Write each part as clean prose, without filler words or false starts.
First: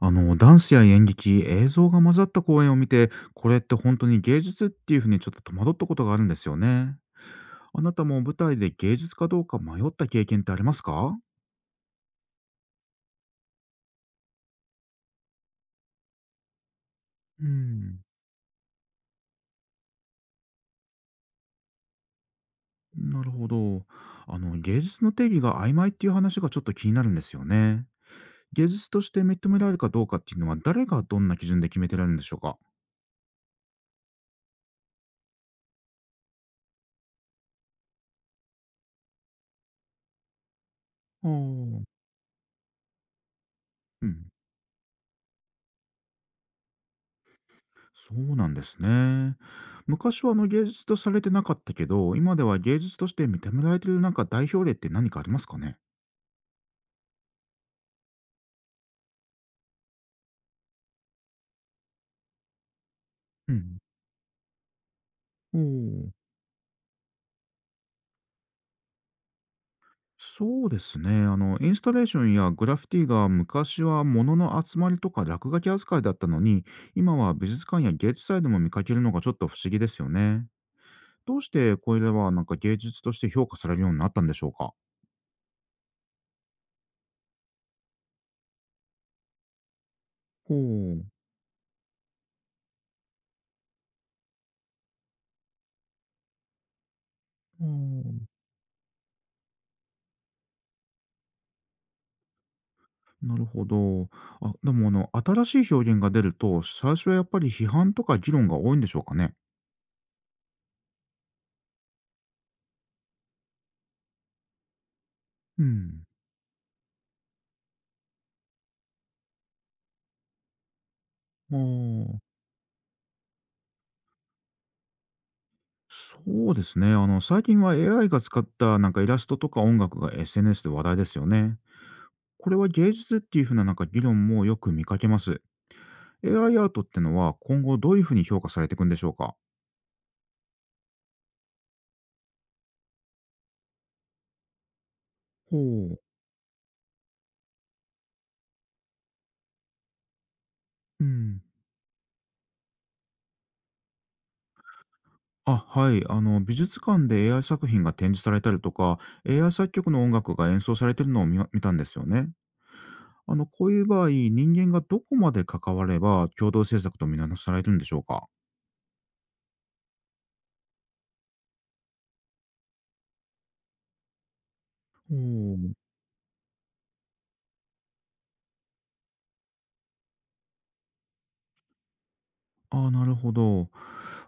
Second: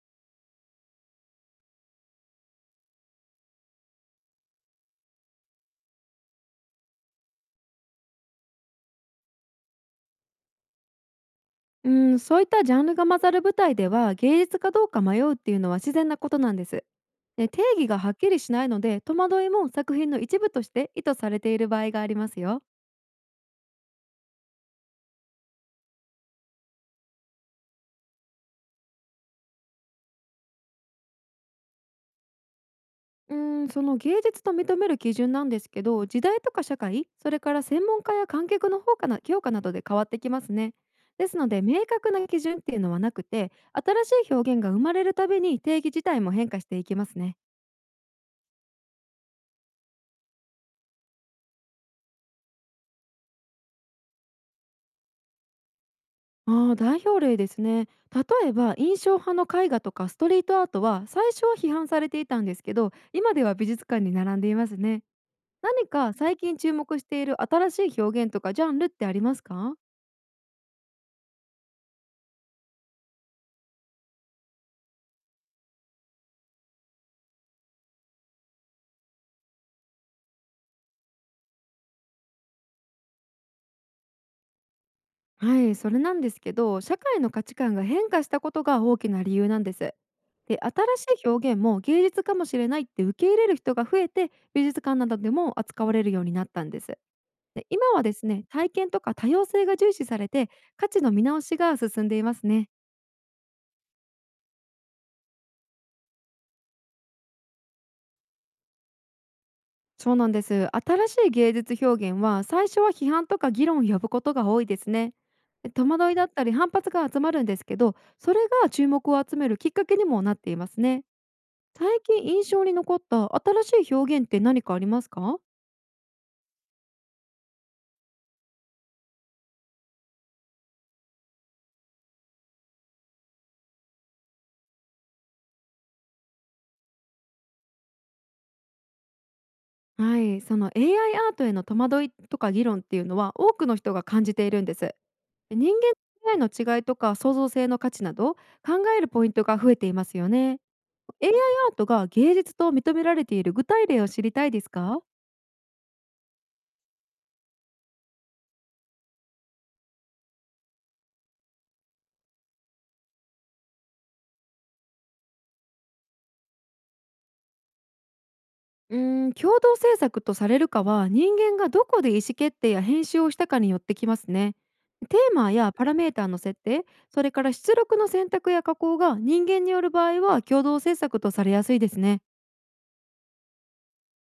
ダンスや演劇、映像が混ざった公演を見て、これって本当に芸術っていうふうにちょっと戸惑ったことがあるんですよね。あなたも舞台で芸術かどうか迷った経験ってありますか？うん、そういったジャンルが混ざる舞台では芸術かどうか迷うっていうのは自然なことなんです。うで定義がん、はっきりしないので戸惑いも作品の一部として意図されている場合がありますよ。なるほど。芸術の定義が曖昧っていう話がちょっと気になるんですよね。芸術として認められるかどうかっていうのは誰がどんな基準で決めてられるんでしょうか？うん、その芸術と認める基準なんですけど、時代とか社会、それから専門家や観客の方かな、評価などで変わってきますね。あであすのでー。明確な基準っていうのはなくて、うん。新しい表現が生まれるたびに定義自体も変化していきますね。そうなんですね。昔は芸術とされてなかったけど、今では芸術として認められてるなんか代表例って何かありますかね？ああ、代表例ですね。例えば印象派の絵画とかストリートアートは最初は批判されていたんですけど、今でうは美ん。術館に並んでいますね。お何お、か最近注目している新しい表現とかジャンルってありますか？そうですね。インスタレーションやグラフィティが昔は物の集まりとか落書き扱いだったのに、今は美術館や芸術祭でも見かけるのがちょっと不思議ですよね。どうしてこれはなんか芸術として評価されるようになったんでしょうか？はい、それなんですけど、社会の価値観が変化したことが大きな理由なんです。ほで、う。新しい表現も芸術かもしれないって受け入れる人が増えて、美術館などでも扱われるようになったんです。うで、今はですん、ね、体験とか多様性が重視されて、価値の見直しが進んでいますね。なるほど。あ、でも新しい表現が出ると、最初はやっぱり批判とか議論が多いんでしょうかね。そうなんです。新しい芸術表現は最初は批判とか議論を呼ぶことが多いですね。うで、戸ん。惑いだったり反発が集まるんですけど、それが注目を集めるきっかけにもなっていますね。あ最あ、近印象に残った新しい表現って何かありますか？そうですね。最近は AI が使ったなんかイラストとか音楽が SNS で話題ですよね。これは芸術っていうふうななんか議論もよく見かけます。AI アイアートってのは今後どういうふうに評価されていくんでしょうか？はい、その AI アイアートへの戸惑いとか議論っていうのは、多くの人が感じているんです。人間ほう。と AI の違いとか創造性の価値など、考えるポイントが増えていますよね。 う AI アイん。アートが芸術と認められている具体例を知りたいですか？あ、はい。美術館で AI 作品が展示されたりとか、AI 作曲の音楽が演奏されてるのを見たんですよね。こういう場合、人間がどこまで関われば共同政策と見直されるんでしょうか？うーん、共同制作とされるかは人間がどこで意思決定や編集をしたかによってきますね。おテーマやー。パラメーターの設定、それから出力の選択や加工が人間による場合は、共同制作とされやすいですね。ああ、なるほど。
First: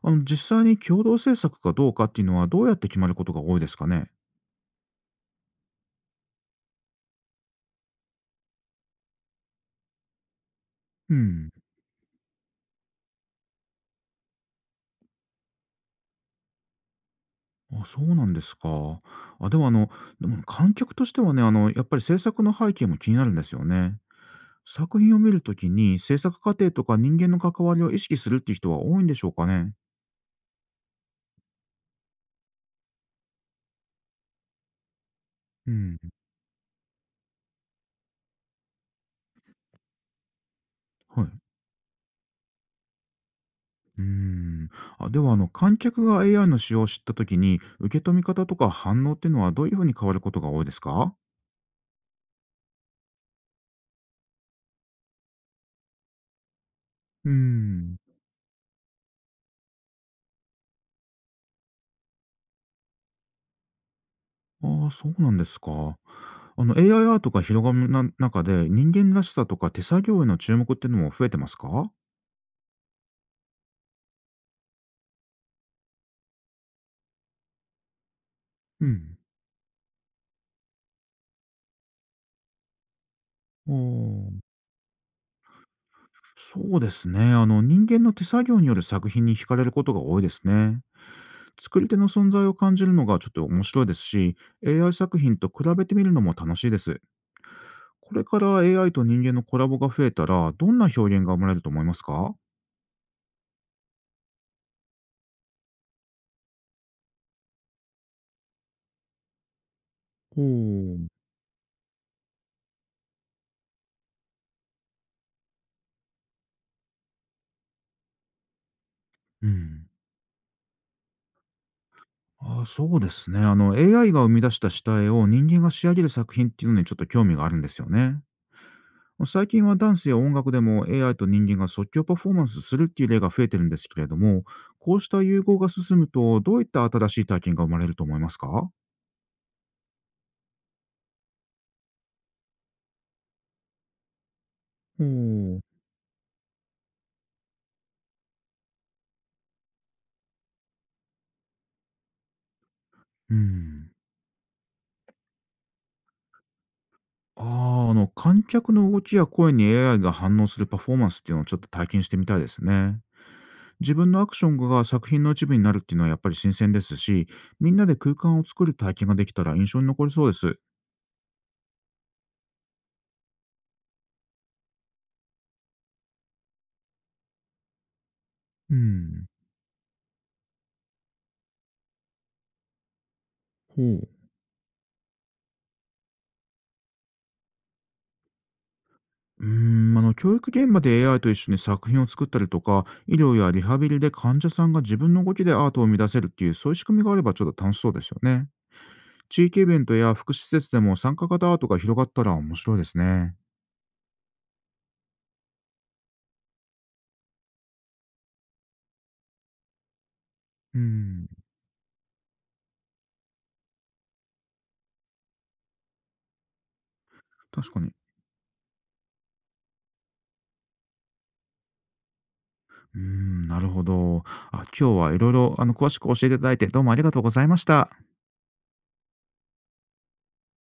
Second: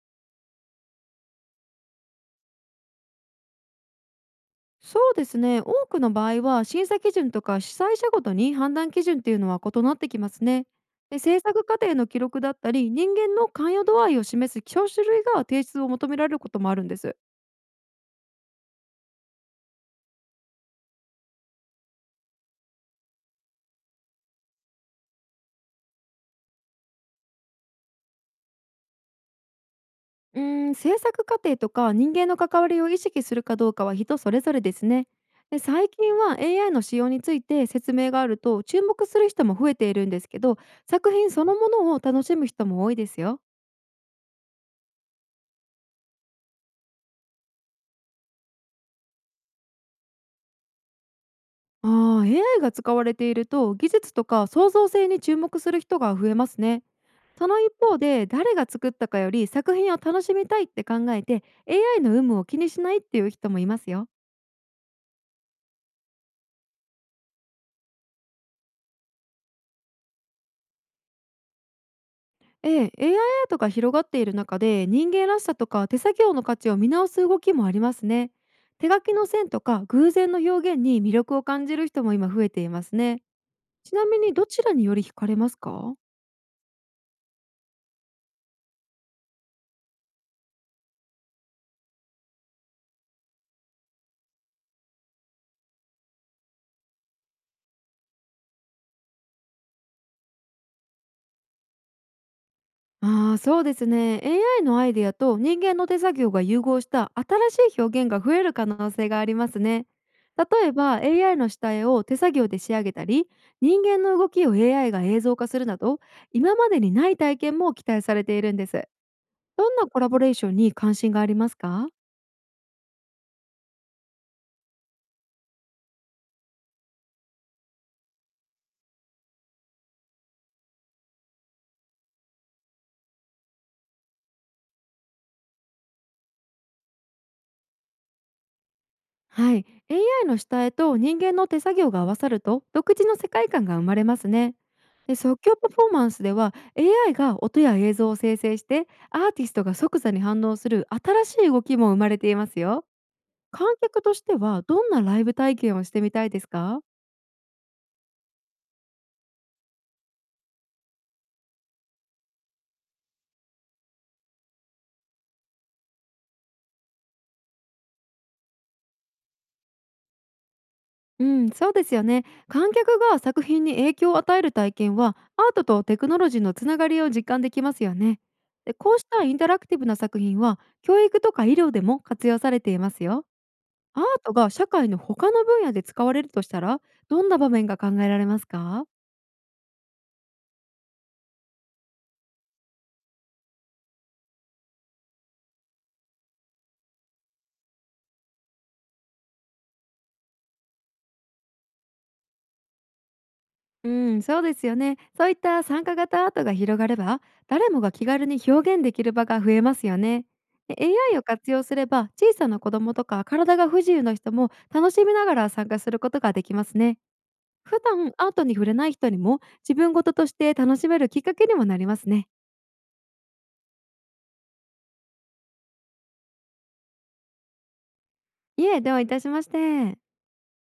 実際に共同政策かどうかっていうのはどうやって決まることが多いですかね？そうですね、多くの場合は審査基準とか主催者ごとに判断基準っていうのは異なってきますね。うで、制ん。作過程の記録だったり人間の関与度合いを示す教種類が提出を求められることもあるんです。あ、そうなんですか。あ、でも観客としてはね、やっぱり制作の背景も気になるんですよね。作品を見るときに制作過程とか人間の関わりを意識するっていう人は多いんでしょうかね？うーん、制作過程とか人間の関わりを意識するかどうかは人それぞれですね。で、う最ん。近は AI の使用について説明があると注目する人も増えているんですけど、作は品い。そのものを楽しむ人も多いですよ。うーん。あ、では観客が AI の使用を知った時に、受け止め方とか反応っていうのはどういうふうに変わることが多いですか？ああ、AI が使われていると技術とか創造性に注目する人が増えますね。うーその一ん。方で、誰が作ったかより作品を楽しみたいって考えて、 AI の有無を気にしないっていう人もいますよ。ああ、そうなんですか。AI アイアートが広がるな中で、人間らしさとか手作業への注目っていうのも増えてますか？ええ、AI アイアートが広がっている中で、人間らしさとか手作業の価値を見直す動きもありますね。う手書きん。の線とか偶然の表現に魅力を感じる人も今増えていますね。ああ、ちなみにどちらにより惹かれますか？そうですね。人間の手作業による作品に惹かれることが多いですね。作り手の存在を感じるのがちょっと面白いですし、AI 作品と比べてみるのも楽しいです。これから AI と人間のコラボが増えたら、どんな表現が生まれると思いますか？ああ、そうですね。 AI のアイデアと人間の手作業が融合した新しい表現が増える可能性がありますね。ほ例えば う。AI の下絵を手作業で仕上げたり、人間の動きを AI が映像化するなど、今までにない体験も期待されているんです。うどんん。なコラボレーションに関心がありますか？あ、そうですね。AI が生み出した下絵を人間が仕上げる作品っていうのにちょっと興味があるんですよね。最近はダンスや音楽でも AI と人間が即興パフォーマンスするっていう例が増えてるんですけれども、こうした融合が進むと、どういった新しい体験が生まれると思いますか？ほはい、 AI の下絵と人間の手作業が合わさると独自の世界観が生まれますね。で、即興う。パフォーマンスでは AI が音や映像を生成してアーティストが即座に反応する新しい動きも生まれていますよ。う観ん。客としてはどんなライブ体験をしてみたいですか？ああ、観客の動きや声に AI が反応するパフォーマンスっていうのをちょっと体験してみたいですね。自分のアクションが作品の一部になるっていうのはやっぱり新鮮ですし、みんなで空間を作る体験ができたら印象に残りそうです。うん、そうですよね。観客が作品に影響を与える体験はアートとテクノロジーのつながりを実感できますよね。うで、こうしたん。インタラクティブな作品は教育とか医療でも活用されていますよ。ほアーう。トが社会の他の分野で使われるとしたら、どんな場面が考えられますか？うーん、教育現場で AI と一緒に作品を作ったりとか、医療やリハビリで患者さんが自分の動きでアートを生み出せるっていう、そういう仕組みがあればちょっと楽しそうですよね。地域イベントや福祉施設でも参加型アートが広がったら面白いですね。うん、そうですよね。そういった参加型アートが広がれば、誰もが気軽に表現できる場が増えますよね。で、 う AI をん、活用すれば、小さな子供とか体が不自由な人も楽しみながら参加することができますね。確か普に。段アートに触れない人にも、自分事として楽しめるきっかけにもなりますね。うん、なるほど。あ、今日はいろいろ、詳しく教えていただいて、どうもありがとうございました。いえ、どういたしまして。